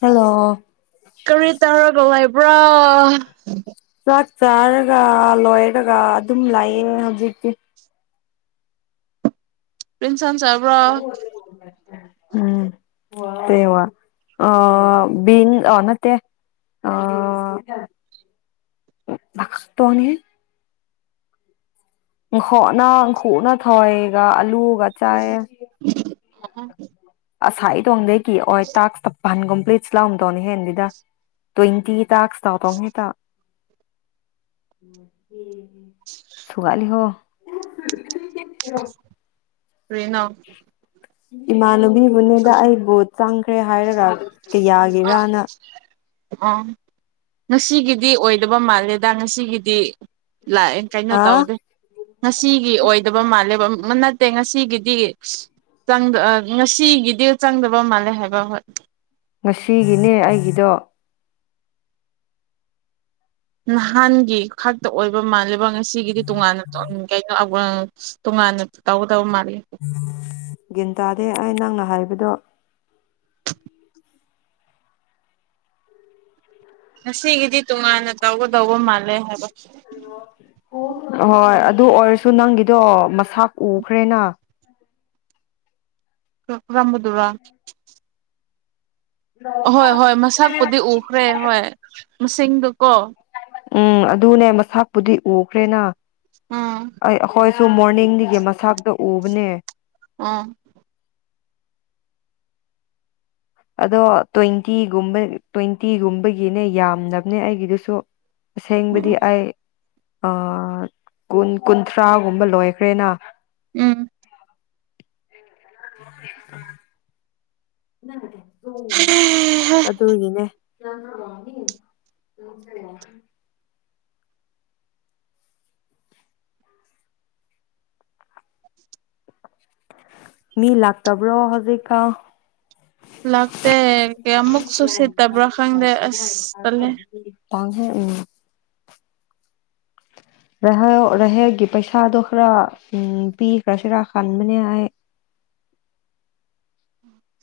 Hello ꯀꯔꯤ ꯇꯧꯔꯒ ꯂꯩꯕ꯭ꯔꯣ ꯆꯥꯛ ꯆꯥꯔꯒ ꯂꯣꯏꯔꯒ ꯑꯗꯨꯝ ꯂꯥꯛꯑꯦ ꯍꯧꯖꯤꯛꯇꯤ ꯀꯩ ꯌꯦꯟꯁꯥꯡ ꯆꯥꯕ꯭ꯔꯣ ꯎꯝ ꯁꯕꯥ [inaudible] ꯑ ꯕꯤ ꯅ ꯑ ꯇꯅꯤ [inaudible] [inaudible] ꯉꯪꯈꯣꯛꯅ ꯑꯪꯈꯨꯅ ꯊꯋꯥꯏꯒ ꯑꯂꯨꯒ ꯆꯥꯏꯑ ꯑ [inaudible] ꯑꯁꯥ ꯏꯗꯣꯡꯗꯒꯤꯩꯒꯤ ꯑꯣꯏ ꯇꯥꯛꯞ [inaudible] ꯄꯟ ꯀꯝꯄ꯭ꯂꯤꯠꯁ ꯂꯥꯎꯝ ꯇꯧꯅꯦ ꯍꯦꯦꯟꯗꯤꯗ ꯇ꯭ꯋꯦꯟꯇꯤ ꯇꯁ ꯇꯧ ꯇꯧ ꯍꯦꯛꯇ [inaudible] [unintelligible] ꯁꯨꯒꯠꯂꯤ ꯍꯣ [inaudible] ꯀꯔꯤꯅꯣ ꯏꯃꯥꯟꯅꯕꯤꯕꯨꯅꯤꯗ ꯑꯩꯕꯨ ꯆꯪꯈ꯭ꯔꯦ ꯍꯥꯏꯔꯒ ꯑꯥ ꯀꯌꯥꯒꯤꯔꯅ ꯑ [inaudible] ꯉꯁꯤꯒꯤꯗꯤ ꯑꯣꯏꯗꯕ ꯃꯥꯜꯂꯦꯗ ꯉꯁꯤꯒꯤꯗꯤ ꯂꯥꯛꯑꯦ ꯀꯩꯅꯣ ꯍꯥ ꯇꯧꯗꯦ ꯉꯁꯤꯒꯤ ꯑꯣꯏꯗꯕ ꯃꯥꯜꯂꯦꯕ ꯑꯃ ꯅꯠꯇꯦ ꯉꯁꯤꯒꯤꯗꯤ ꯉꯁꯤꯒꯤꯗꯤ ꯆꯪꯗꯕ ꯃꯥꯜꯂꯦ ꯍꯥꯏꯕ ꯍꯣꯏ ꯉꯁꯤꯒꯤꯅꯦ ꯑꯩꯒꯤꯗꯣ ꯅꯍꯥꯟꯒꯤ ꯈꯥꯛꯇ ꯑꯣꯏꯕ ꯃꯥꯜꯂꯤꯕꯥ ꯉꯁꯤꯒꯤꯗꯤ ꯇꯣꯉꯥꯟꯅ ꯎꯝ ꯀꯩꯅꯣ [unintelligible] ꯇꯣꯉꯥꯟꯅ ꯇꯧꯒꯗꯧꯕ ꯃꯥꯜꯂꯤ ꯒꯤꯟ ꯇꯥꯗꯦ ꯑꯩ ꯅꯪꯅ ꯍꯥꯏꯕꯗꯣ ꯉꯁꯤꯒꯤꯗꯤ ꯇꯣꯉꯥꯟꯅ ꯇꯧꯒꯗꯧꯕ ꯃꯥꯜꯂꯦ ꯍꯥꯏꯕ ꯑꯣꯏ ꯑꯗꯨ ꯑꯣꯏꯔꯁꯨ ꯅꯪꯒꯤꯗꯣ ꯃꯁꯥꯛ ꯎꯈ꯭ꯔꯦꯅ ꯔꯣꯠꯔꯝꯕꯗꯨꯔꯥ ꯑꯣ ꯍꯣꯏ ꯍꯣꯏ ꯃꯁꯛꯄꯨꯗꯤ ꯎꯈ꯭ꯔꯦ ꯍꯣꯏ ꯃꯁꯤꯡꯗꯨꯀꯣ ꯎꯝ ꯑꯗꯨꯅꯦ ꯃꯁꯛꯄꯨꯗꯤ ꯎꯈ꯭ꯔꯦꯅ ꯎꯝ ꯑꯩ ꯑꯩꯈꯣꯏꯁꯨ ꯃꯣꯔꯅꯤꯡꯒꯤ ꯃꯁꯇꯣ ꯎꯕꯅꯦ ꯑꯥ ꯑꯗꯣ ꯇ꯭ꯋꯦꯟꯇꯤꯒꯨꯝꯕ ꯇ꯭ꯋꯦꯟꯇꯤꯒꯨꯝꯕꯒꯤꯅꯦ ꯌꯥꯝꯅꯕꯅꯦ ꯑꯩꯒꯤꯗꯨꯁꯨ ꯑꯁꯦꯡꯕꯗꯤ ꯎꯝ ꯑꯩ ꯑꯥ ꯀꯨꯟ ꯀꯨꯟꯊ꯭ꯔꯥꯒꯨꯝꯕ ꯂꯣꯏꯈ꯭ꯔꯦꯅ ꯎꯝ [unintelligible] ꯑꯗꯨꯒꯤꯅꯦ [unintelligible] ꯃꯤ ꯂꯥꯛꯇꯕ꯭ꯔꯣ ꯍꯧꯖꯤꯛꯀ ꯂꯥꯛꯇꯦ ꯀꯌꯥꯃꯨꯛ ꯇꯜꯂꯦ [unintelligible] ꯇꯥꯡꯍꯦ ꯎꯝ [inaudible] ꯔꯩꯍꯥꯏꯌꯣ ꯔꯩꯍꯦꯜꯒꯤ ꯄꯩꯁꯥꯗꯣ ꯈꯔ ꯎꯝ ꯄꯤꯈ꯭ꯔꯁꯤꯔꯥ ꯈꯟꯕꯅꯦ ꯑꯩ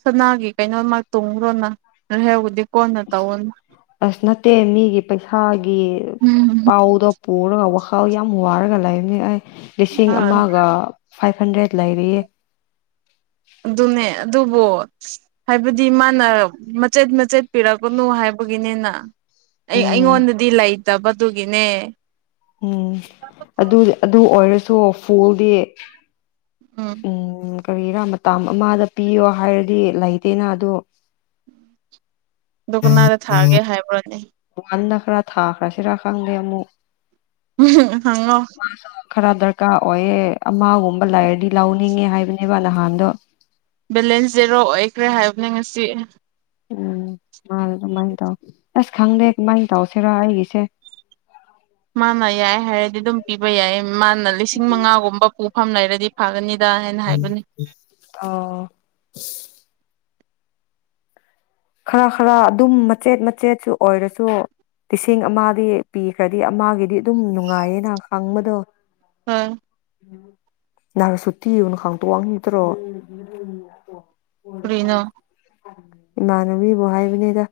ꯁꯅꯥꯒꯤ ꯀꯩꯅꯣꯃ ꯇꯣꯡꯈ꯭ꯔꯣꯅ ꯔꯍꯦꯌꯣꯒꯤꯗꯤ ꯀꯣꯟꯅ ꯇꯧꯋꯣꯅ ꯑꯁ ꯅꯠꯇꯦ ꯃꯤꯒꯤ ꯄꯩꯁꯥꯒꯤ ꯎꯝ ꯄꯥꯎꯗꯣ ꯄꯨꯔꯒ ꯋꯥꯈꯜ ꯌꯥꯝ ꯋꯥꯔꯒ ꯂꯩꯕꯅꯤ ꯑꯩ ꯂꯤꯁꯤꯡ ꯑ ꯑꯃꯒ ꯐꯥꯏꯚ ꯍꯟꯗ꯭ꯔꯦꯗ ꯂꯩꯔꯤꯌꯦ ꯑꯗꯨꯅꯦ ꯑꯗꯨꯕꯨ ꯍꯥꯏꯕꯗꯤ ꯃꯥꯅ ꯃꯆꯦꯠ ꯃꯆꯦꯠ ꯄꯤꯔꯛꯀꯅꯨ ꯍꯥꯏꯕꯒꯤꯅꯤꯅ ꯑꯩ ꯎꯝ ꯑꯩꯉꯣꯟꯗꯗꯤ ꯂꯩꯇꯕ ꯑꯗꯨꯒꯤꯅꯦ ꯎꯝ ꯑꯗꯨ ꯑꯗꯨ ꯑꯣꯏꯔꯁꯨ ꯐꯨꯜꯗꯤ ꯎꯝ ꯀꯔꯤꯔꯥ ꯃꯇꯝ ꯑꯃꯗ ꯄꯤꯌꯣ ꯍꯥꯏꯔꯗꯤ ꯂꯩꯇꯦꯅ ꯑꯗꯣ ꯗꯨ ꯀꯅꯥꯗ ꯊꯥꯒꯦ ꯍꯥꯏꯕ꯭ꯔꯣꯅꯦ ꯋꯥꯟꯗ ꯈꯔ ꯊꯥꯈ꯭ꯔꯁꯤꯔꯥ ꯈꯪꯗꯦ ꯑꯃꯨꯛ ꯎꯍꯨꯝ ꯍꯪꯉꯣ ꯈꯔ ꯗꯔꯀꯥꯔ ꯑꯣꯏꯌꯦ ꯑꯃꯒꯨꯝꯕ ꯂꯩꯔꯗꯤ ꯂꯧꯅꯤꯡꯉꯦ ꯍꯥꯏꯕꯅꯦꯕ ꯅꯍꯥꯟꯗꯣ ꯕꯦꯂꯦꯟꯁ ꯖꯦꯔꯣ ꯑꯣꯏꯈ꯭ꯔꯦ ꯍꯥꯏꯕꯅꯦ ꯉꯁꯤ ꯎꯝ ꯃꯥ ꯑꯗꯨꯃꯥꯏꯅ ꯇꯧ ꯑꯁ ꯈꯪꯗꯦ ꯀꯃꯥꯏꯅ ꯇꯧꯁꯤꯔ ꯑꯩꯒꯤꯁꯦ ꯃꯥꯅ ꯌꯥꯏ ꯍꯥꯏꯔꯗꯤ ꯑꯗꯨꯝ ꯄꯤꯕ ꯌꯥꯏ ꯃꯥꯅ ꯂꯤꯁꯤꯡ ꯃꯉꯥꯒꯨꯝꯕ ꯄꯨꯐꯝ ꯂꯩꯔꯗꯤ ꯐꯒꯅꯤꯗ ꯍꯥꯏꯅ ꯍꯥꯏꯕꯅꯤ ꯑꯣ ꯈꯔ ꯈꯔ ꯑꯗꯨꯝ ꯃꯆꯦꯠ ꯃꯆꯦꯠꯁꯨ ꯑꯣꯏꯔꯁꯨ ꯂꯤꯁꯤꯡ ꯑꯃꯗꯤ ꯄꯤꯈ꯭ꯔꯗꯤ ꯑꯃꯒꯤꯗꯤ ꯑꯗꯨꯝ ꯅꯨꯡꯉꯥꯏꯌꯦꯅ ꯈꯪꯕꯗꯣ ꯍꯣꯏ ꯅꯍꯥꯔꯁꯨꯨꯇꯤꯅ ꯈꯥꯡꯇꯣ ꯋꯥꯡꯉꯇꯔꯣ ꯀꯩꯩꯅꯣ ꯏꯃꯥꯟꯅꯕꯤꯕꯨ ꯍꯥꯏꯕꯅꯤꯗ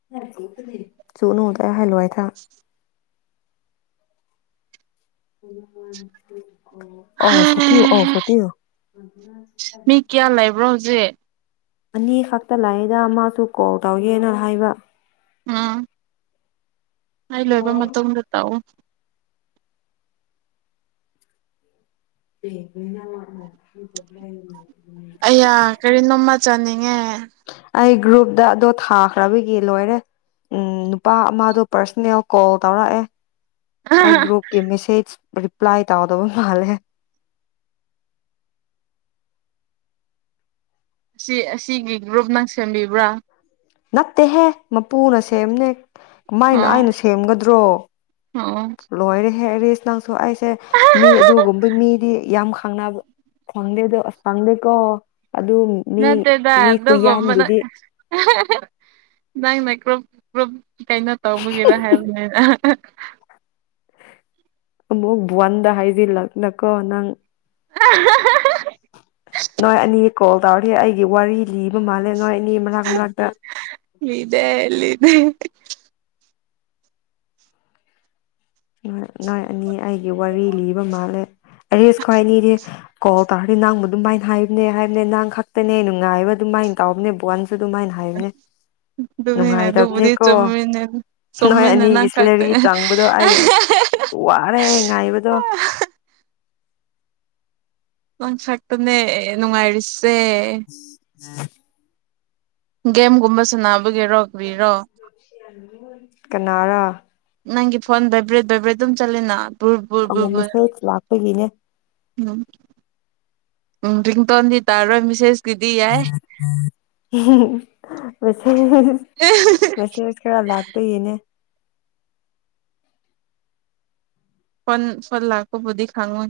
[unintelligible] [unintelligible] ꯑꯧ ꯁꯣꯇꯤ ꯑꯧ ꯁꯣꯇꯤ ꯃꯤ ꯀꯌꯥ ꯂꯩꯕ꯭ꯔꯣ ꯍꯧꯖꯤꯛ ꯑꯅꯤ ꯈꯛꯇ ꯂꯩꯗ ꯃꯥꯁꯨ ꯀꯣꯜ ꯇꯧꯒꯦꯅ ꯍꯥꯏꯕ [unintelligible] ꯑꯩ ꯂꯣꯏꯕ ꯃꯇꯨꯡꯗ ꯇꯧꯑꯣ [unintelligible] ꯑꯩꯌꯥ ꯀꯔꯤꯅꯣꯃ ꯆꯥꯅꯤꯡꯉꯦ ꯑꯩ ꯒ꯭ꯔꯨꯞꯇ ꯑꯗꯣ ꯊꯥꯈ꯭ꯔꯕꯒꯤ ꯂꯣꯏꯔꯦ ꯎꯝ ꯅꯨꯄꯥ ꯑꯃꯗꯣ ꯄꯥꯔꯁꯣꯅꯦꯜ ꯀꯣꯜ ꯇꯧꯔꯛꯑꯦ ꯑꯩ ꯒꯔꯨꯞꯀꯤ ꯃꯦꯁꯦꯖ ꯔꯤꯄ꯭ꯂꯥꯏ ꯇꯧꯗꯕ ꯃꯥꯜꯂꯦ ꯑꯁꯤ ꯑꯁꯤꯒꯤ ꯒ꯭ꯔꯨꯞ ꯅꯪ ꯁꯦꯝꯕꯤꯕ꯭ꯔꯥ ꯅꯠꯇꯦꯍꯦ ꯃꯄꯨꯅ ꯁꯦꯝꯅꯦ ꯀꯃꯥꯏꯅ ꯑꯣ ꯑꯩꯅ ꯁꯦꯝꯒꯗ꯭ꯔꯣ ꯑꯣ ꯂꯣꯏꯔꯦꯍꯦ ꯑꯩꯔꯤꯁ ꯅꯪꯁꯨ ꯑꯩꯁꯦ ꯃꯤ ꯑꯗꯨꯒꯨꯝꯕ ꯃꯤꯗꯤ ꯌꯥꯝ ꯈꯪꯅꯕ ꯈꯪꯗꯦ ꯑꯗꯨꯣ ꯑꯁ ꯈꯪꯗꯦꯀꯣ ꯑꯗꯨ ꯃꯤ ꯅꯠꯇꯦꯗ ꯃꯤ ꯑꯗꯨꯀꯨꯝꯕꯅ ꯈꯨꯌꯥꯝꯗꯨꯗꯤ ꯅꯪꯅ ꯀ꯭ꯔꯨꯞ ꯀ꯭ꯔꯨꯞ ꯀꯩꯅꯣ ꯇꯧꯕꯒꯤꯔꯥ ꯍꯥꯏꯕꯅꯤꯅ [inaudible] ꯑꯃꯨꯛ ꯕꯨꯟꯗ ꯍꯥꯏꯁꯤꯟꯂꯛꯇꯅꯀꯣ ꯅꯪ [unintelligible] ꯅꯣꯏ ꯑꯅꯤ ꯀꯣꯜ ꯇꯧꯔꯔꯤ ꯑꯩꯒꯤ ꯋꯥꯔꯤ ꯂꯤꯕ ꯃꯥꯜꯂꯦ ꯅꯣꯏ ꯑꯅꯤ ꯃꯔꯛ ꯃꯔꯛꯇ ꯂꯤꯗꯦ ꯂꯤꯗꯦ ꯅꯣꯥꯏ ꯑꯅꯤ ꯑꯩꯒꯤ ꯋꯥꯔꯤ ꯂꯤꯕ ꯃꯥꯜꯂꯦ ꯑꯦꯏꯔꯤꯁ ꯈꯣꯏ ꯑꯅꯤꯗꯤ ꯀꯣ ꯇꯥꯔꯗꯤ ꯅꯥꯡꯕ ꯑꯗꯨꯃꯥꯏꯅ ꯍꯥꯏꯕꯅꯦ ꯍꯥꯏꯕꯅꯦ ꯅꯥꯡ ꯈꯛꯇꯅꯦ ꯅꯨꯡꯉꯥꯏꯕ ꯑꯗꯨꯃꯥꯏꯅ ꯇꯥꯎꯕꯅꯦ ꯕꯣꯟꯁꯨ ꯑꯗꯨꯃꯥꯏꯅ [unintelligible] ꯑꯗꯨꯅꯤꯅꯦ ꯑꯗꯨꯕꯨꯗꯤ ꯅꯨꯡꯉꯥꯏꯇꯕꯅꯦꯀꯣ ꯆꯨꯝꯃꯤꯅꯦ ꯅꯣꯏ ꯆꯨꯝꯃꯤꯅꯦ ꯑꯅꯤꯒꯤ ꯅꯪ ꯈꯛꯇ ꯁꯤꯂꯔꯤ ꯆꯪꯕꯗꯣ ꯑꯩ ꯋꯥꯔꯦ ꯉꯥꯏꯕꯗꯣ ꯅꯪ ꯆꯠꯅ ꯅꯨꯡꯉꯥꯏꯔꯤꯁꯦ [inaudible] ꯒꯦꯝꯒꯨꯝꯕ ꯁꯅꯥꯕꯒꯤꯔꯣ ꯀꯔꯤꯔꯣ ꯀꯅꯥꯔꯥ ꯅꯪꯒꯤ ꯐꯣꯟ ꯚꯥꯏꯕ꯭ꯔꯦꯠ ꯚꯥꯏꯕ꯭ꯔꯦꯗ ꯑꯗꯨꯝ ꯆꯠꯂꯦꯅ ꯑꯣ ꯃꯦꯁꯦꯖ ꯂꯥꯛꯄꯒꯤꯅꯦ ꯎꯝ ꯎꯝ ꯔꯤꯡꯇꯣꯟꯗꯤ ꯇꯥꯔꯣꯏ ꯃꯤꯁꯦꯁ ꯃꯦꯁꯦꯁ ꯃꯦꯁꯦꯁ ꯈꯔ ꯂꯥꯛꯄꯒꯤꯅꯦ ꯐꯣꯟ ꯐꯣꯜ ꯂꯥꯛꯄꯕꯨꯗꯤ ꯈꯪꯉꯣꯏ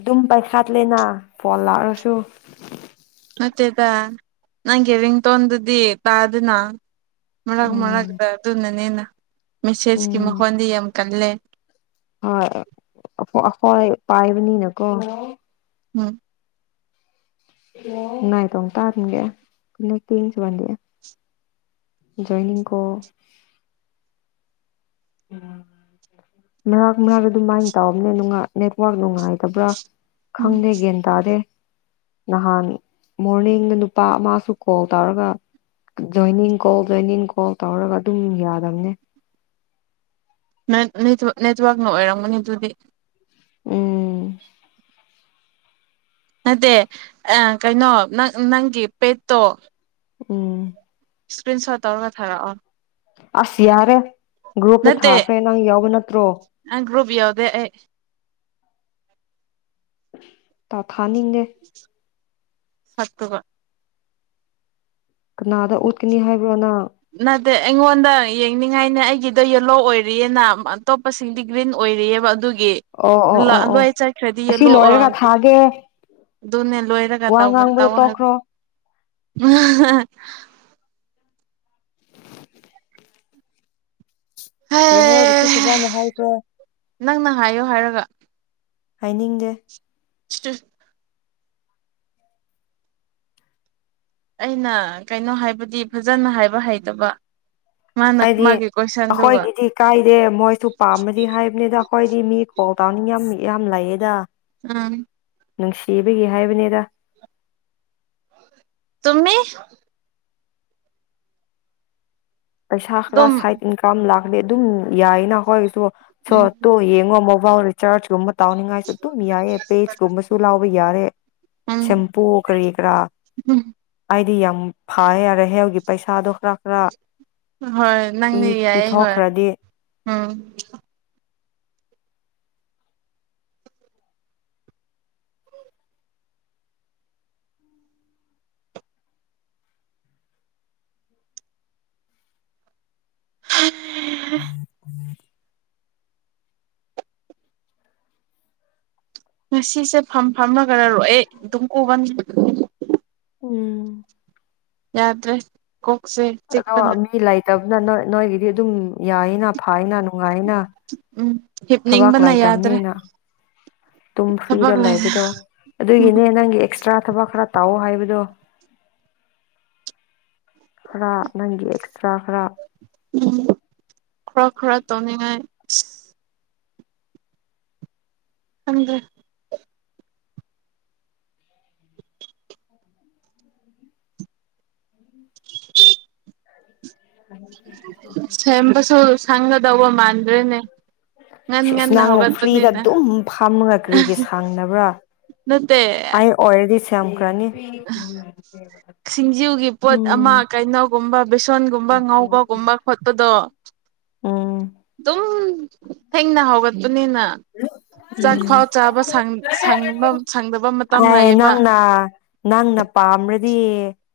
ꯑꯗꯨꯝ ꯄꯥꯏꯈꯥꯠꯂꯦꯅ ꯐꯣꯟ ꯂꯥꯛꯔꯁꯨ ꯅꯠꯇꯦꯗ ꯅꯪꯒꯤ ꯔꯤꯡꯇꯣꯟꯗꯨꯗꯤ ꯇꯥꯗꯦꯅ ꯃꯔꯛ ꯃꯔꯛ ꯎꯝ ꯑꯗꯨꯅꯅꯦꯅ ꯃꯦꯁꯦꯁꯀꯤ ꯎꯝ ꯃꯈꯣꯟꯗꯤ ꯌꯥꯝ ꯀꯜꯂꯦ ꯍꯣꯏ ꯑꯩꯈꯣꯏ ꯄꯥꯏꯕꯅꯤꯅꯀꯣ ꯎꯝ [unintelligible] ꯖꯣꯏꯅꯤꯡ ꯀꯣꯜ ꯎ ꯃꯔꯥꯛ ꯃꯔꯥꯛ ꯑꯗꯨꯃꯥꯏꯅ ꯇꯧꯕꯅꯦ ꯅꯦꯠꯋꯥꯛ ꯅꯨꯡꯉꯥꯏꯇꯕ꯭ꯔꯥ ꯎꯝ ꯈꯪꯗꯦ ꯒꯌ꯭ꯥꯟ ꯇꯥꯗꯦ ꯅꯍꯥꯟ ꯃꯣꯔꯅꯤꯡꯗ ꯅꯨꯄꯥ ꯑꯃꯁꯨ ꯀꯣꯜ ꯇꯧꯔꯒ ꯖꯣꯏꯅꯤꯡ ꯀꯣꯜ ꯖꯣꯏꯅꯤꯡ ꯀꯣꯜ ꯇꯧꯔꯒ ꯑꯗꯨꯝ ꯌꯥꯗꯝꯅꯦ ꯅꯦꯠꯋꯔꯥꯛꯅ ꯑꯣꯏꯔꯝꯒꯅꯤ ꯑꯗꯨꯗꯤ ꯎꯝ ꯅꯗꯦ ꯑ ꯀꯩꯅꯣ ꯅꯪ ꯅꯪꯒꯤ ꯄꯦꯠꯇꯣ ꯎꯝ ꯏꯁꯀ꯭ꯔꯤꯟꯁꯣꯠ ꯇꯧꯔꯒ ꯊꯥꯔꯛꯑꯣ ꯑꯁ ꯌꯥꯔꯦ ꯒ꯭ꯔꯨꯞꯇ ꯊꯥꯈ꯭ꯔꯦ ꯅꯪ ꯌꯥꯎꯕ ꯅꯠꯇ꯭ꯔꯣ ꯅꯪ ꯒꯔꯨꯞ ꯌꯥꯎꯗꯦ ꯑꯩ ꯇꯥꯎꯊꯥꯅꯤꯡꯗꯦ ꯁꯥꯛꯇꯨꯒ ꯀꯅꯥꯗ ꯎꯠꯀꯅꯤ ꯍꯥꯏꯕ꯭ꯔ ꯅꯪ ꯅꯠꯇꯦ ꯑꯩꯉꯣꯟꯗ ꯌꯦꯡꯅꯤꯡꯉꯥꯏꯅꯦ ꯑꯩꯒꯤꯗꯣ ꯌꯦꯂꯣ ꯑꯣꯏꯔꯤꯌꯦꯅ ꯑꯇꯣꯞꯄ ꯁꯤꯡꯗꯤ ꯒ꯭ꯔꯤꯟ ꯑꯣꯏꯔꯤꯑꯕ ꯑꯗꯨꯒꯤ ꯑꯣ ꯑꯣ ꯂꯣꯏ ꯆꯠꯈ꯭ꯔꯗꯤ ꯌꯦꯂꯣ ꯗꯦ ꯑꯗꯨꯅꯦ ꯂꯣꯏꯔꯒ ꯇꯩꯕ ꯇꯧꯑꯣ ꯍꯥꯏꯕꯅꯦ ꯇꯣꯛꯈ꯭ꯔꯣ ꯔꯦꯍꯥꯜ ꯌꯥꯎꯗꯔꯁꯨ ꯐꯖꯅ ꯍꯥꯏꯕ꯭ꯔꫭ ꯅꯪꯅ ꯍꯥꯏꯌꯣ ꯍꯥꯏꯔꯒ ꯍꯥꯏꯅꯤꯡꯗꯦ [unintelligible] ꯑꯩꯅ ꯀꯩꯅꯣ ꯍꯥꯏꯕꯗꯤ ꯐꯖꯅ ꯍꯥꯏꯕ ꯍꯩꯇꯕ ꯃꯥꯅ ꯑꯩꯗꯤ ꯃꯥꯒꯤ ꯀꯣꯏꯁꯟꯗꯨꯒ ꯑꯩꯈꯣꯏꯒꯤꯗꯤ ꯀꯥꯏꯗꯦ ꯃꯣꯏꯁꯨ ꯄꯥꯝꯃꯗꯤ ꯍꯥꯏꯕꯅꯤꯗ ꯑꯩꯈꯣꯏꯗꯤ ꯃꯤ ꯀꯣꯛ ꯇꯥꯎꯅꯤꯡ ꯌꯥꯝ ꯌꯥꯝ ꯂꯩꯌꯦꯗ ꯎꯝ꯫ ꯅꯨꯡꯁꯤꯕꯒꯤ ꯍꯥꯏꯕꯅꯤꯗ ꯆꯨꯝꯃꯤ ꯄꯩꯁꯥ ꯈꯔ ꯑꯗꯨꯝ ꯁꯥꯏꯠ ꯏꯟꯀꯝ ꯂꯥꯛꯗꯤ ꯑꯗꯨꯝ ꯌꯥꯏꯅ ꯑꯩꯈꯣꯏꯁꯨ ꯁꯣꯠꯇꯣ ꯌꯦꯡꯉꯣ ꯐꯥꯎꯔꯦ ꯆꯥꯔꯆ ꯀꯨꯝꯕ ꯇꯥꯎꯅꯤꯉꯥꯏꯁꯨ ꯑꯗꯨꯝ ꯌꯥꯏꯌꯦ ꯄꯦꯖ ꯀꯨꯝꯕꯁꯨ ꯂꯥꯎꯕ ꯌꯥꯔꯦ ꯎꯝ ꯁꯦꯝꯄꯨ ꯀꯔꯤ ꯀꯔꯛ ꯍꯥꯏ ꯗꯤ ꯌꯥꯝ ꯐꯥꯏ ꯌꯥꯔꯦꯍꯦ ꯍꯧꯖꯤꯛ ꯄꯩꯁꯥꯗꯣ ꯈꯔ ꯈꯔ ꯍꯣꯏ ꯄꯤ ꯅꯪꯗꯤ ꯌꯥꯏꯌꯦ ꯍꯣꯏ ꯄꯤꯊꯣꯛꯈ꯭ꯔꯗꯤ ꯎꯝ [inaudible] ꯉꯁꯤꯁꯦ ꯐꯝ ꯐꯝꯃꯒꯔꯔꯣꯛꯑꯦ ꯑꯗꯨꯝ ꯀꯣꯕꯅꯤ ꯎꯝ ꯌꯥꯗ꯭ꯔꯦ ꯀꯣꯛꯁꯦ ꯑꯗꯣ ꯆꯤꯛꯄꯅ ꯃꯤ ꯂꯩꯇꯕꯅ ꯅꫭꯏ ꯅꯣꯏꯒꯤꯗꯤ ꯑꯗꯨꯝ ꯌꯥꯏꯌꯦꯅ ꯐꯥꯏꯅ ꯅꯨꯡꯉꯥꯏꯌꯦꯅ ꯎꯝ ꯊꯕꯛ ꯍꯤꯞꯅꯤꯡꯕꯅ ꯌꯥꯗ꯭ꯔꯦ ꯂꯩꯇꯕꯅꯤꯅ ꯇꯨꯝ ꯊꯕꯛ ꯐ꯭ꯔꯤꯗ ꯂꯩꯔꯦ ꯂꯩꯕꯗꯣ ꯎꯝ ꯑꯗꯨꯒꯤꯅꯦ ꯅꯪꯒꯤ ꯑꯦꯁ ꯇꯔꯥ ꯊꯕꯛ ꯈꯔ ꯇꯧ ꯍꯥꯏꯕꯗꯣ ꯈꯔ ꯅꯪꯒꯤ ꯑꯦꯛꯁꯇ꯭ꯔꯥ ꯈꯔ ꯎꯝ ꯈꯔ ꯈꯔ ꯇꯧꯅꯤꯡꯉꯥꯏ ꯈꯪꯗꯦ [inaudible] ꯁꯦꯝꯕꯁꯨ ꯁꯪꯒꯗꯧꯕ ꯃꯥꯟꯗ꯭ꯔꯦꯅꯦ ꯉꯟ ꯁꯦꯁ ꯉꯟꯅ ꯅꯪ ꯐ꯭ꯔꯤꯗ ꯍꯧꯒꯠꯄꯅꯤꯅ ꯑꯗꯨꯝ ꯐꯥꯝꯃꯒ ꯀꯔꯤꯒꯤ ꯁꯪꯗꯕ꯭ꯔꯥ ꯅꯠꯇꯦ ꯑꯩ ꯑꯣꯏꯔꯗꯤ ꯁꯦꯝ ꯈꯔꯅꯤ ꯁꯤꯡꯖꯨꯒꯤ ꯄꯣꯠ ꯑꯃ ꯀꯩꯅꯣꯒꯨꯝꯕ ꯕꯦꯁꯣꯟꯒꯨꯝꯕ ꯉꯥꯎꯕꯒꯨꯝꯕ ꯈꯣꯠꯄꯗꯣ ꯎꯝ‌꯫ ꯑꯗꯨꯝ ꯊꯦꯡꯅ ꯍꯧꯒꯠꯄꯅꯤꯅ ꯆꯥꯛ ꯐꯥꯎ ꯆꯥꯕ ꯁꯪ ꯁꯪꯕ ꯁꯪꯗꯕ ꯃꯇꯝ ꯑꯩ ꯂꯩꯌꯦꯕ ꯅꯪꯅ ꯅꯪꯅ ꯄꯥꯝꯔꯗꯤ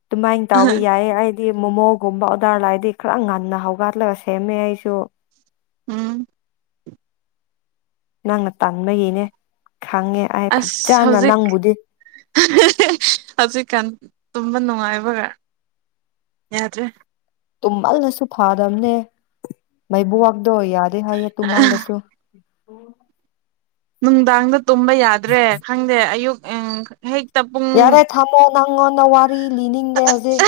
ꯑꯗꯨꯃꯥꯏꯅ ꯇꯥꯎꯕ ꯌꯥꯏ ꯑꯩ ꯃꯣꯃꯣꯒꯨꯝꯕ ꯑꯣꯔꯗꯔ ꯂꯥꯛꯑꯗꯤ ꯈꯔ ꯉꯟꯅ ꯍꯧꯒꯠꯂꯒ ꯁꯦꯝꯃꯦ ꯑꯩꯁꯨ ꯎꯝ꯫ ꯅꯪꯅ ꯇꯟꯕꯒꯤꯅꯦ ꯈꯪꯉꯦ ꯑꯩ ꯑꯁ ꯐꯖꯅ ꯍꯧꯖꯤꯛ ꯅꯪꯕꯨꯗꯤ ꯍꯧꯖꯤꯛꯀꯥꯟ ꯇꯨꯝꯕ ꯅꯨꯡꯉꯥꯏꯕꯒ ꯌꯥꯗ꯭ꯔꯤ ꯇꯨꯝꯃꯜꯂꯁꯨ ꯐꯥꯗꯝꯅꯦ ꯃꯩꯕꯨꯋꯥꯛꯗꯣ ꯌꯥꯗꯦ ꯍꯥꯏꯌꯦ ꯇꯨꯝꯃꯜꯂꯁꯨ ꯅꯨꯡꯗꯥꯡꯗ ꯇꯨꯝꯕ ꯌꯥꯗ꯭ꯔꯦ ꯈꯪꯗꯦ ꯑꯌꯨꯛ ꯎꯝ ꯍꯦꯛ ꯌꯥꯔꯦ ꯊꯝꯃꯣ ꯅꯪꯉꯣꯟꯗ ꯋꯥꯔꯤ ꯂꯤꯅꯤꯡꯗ꯭ꯔꯦ ꯍꯧꯖꯤꯛ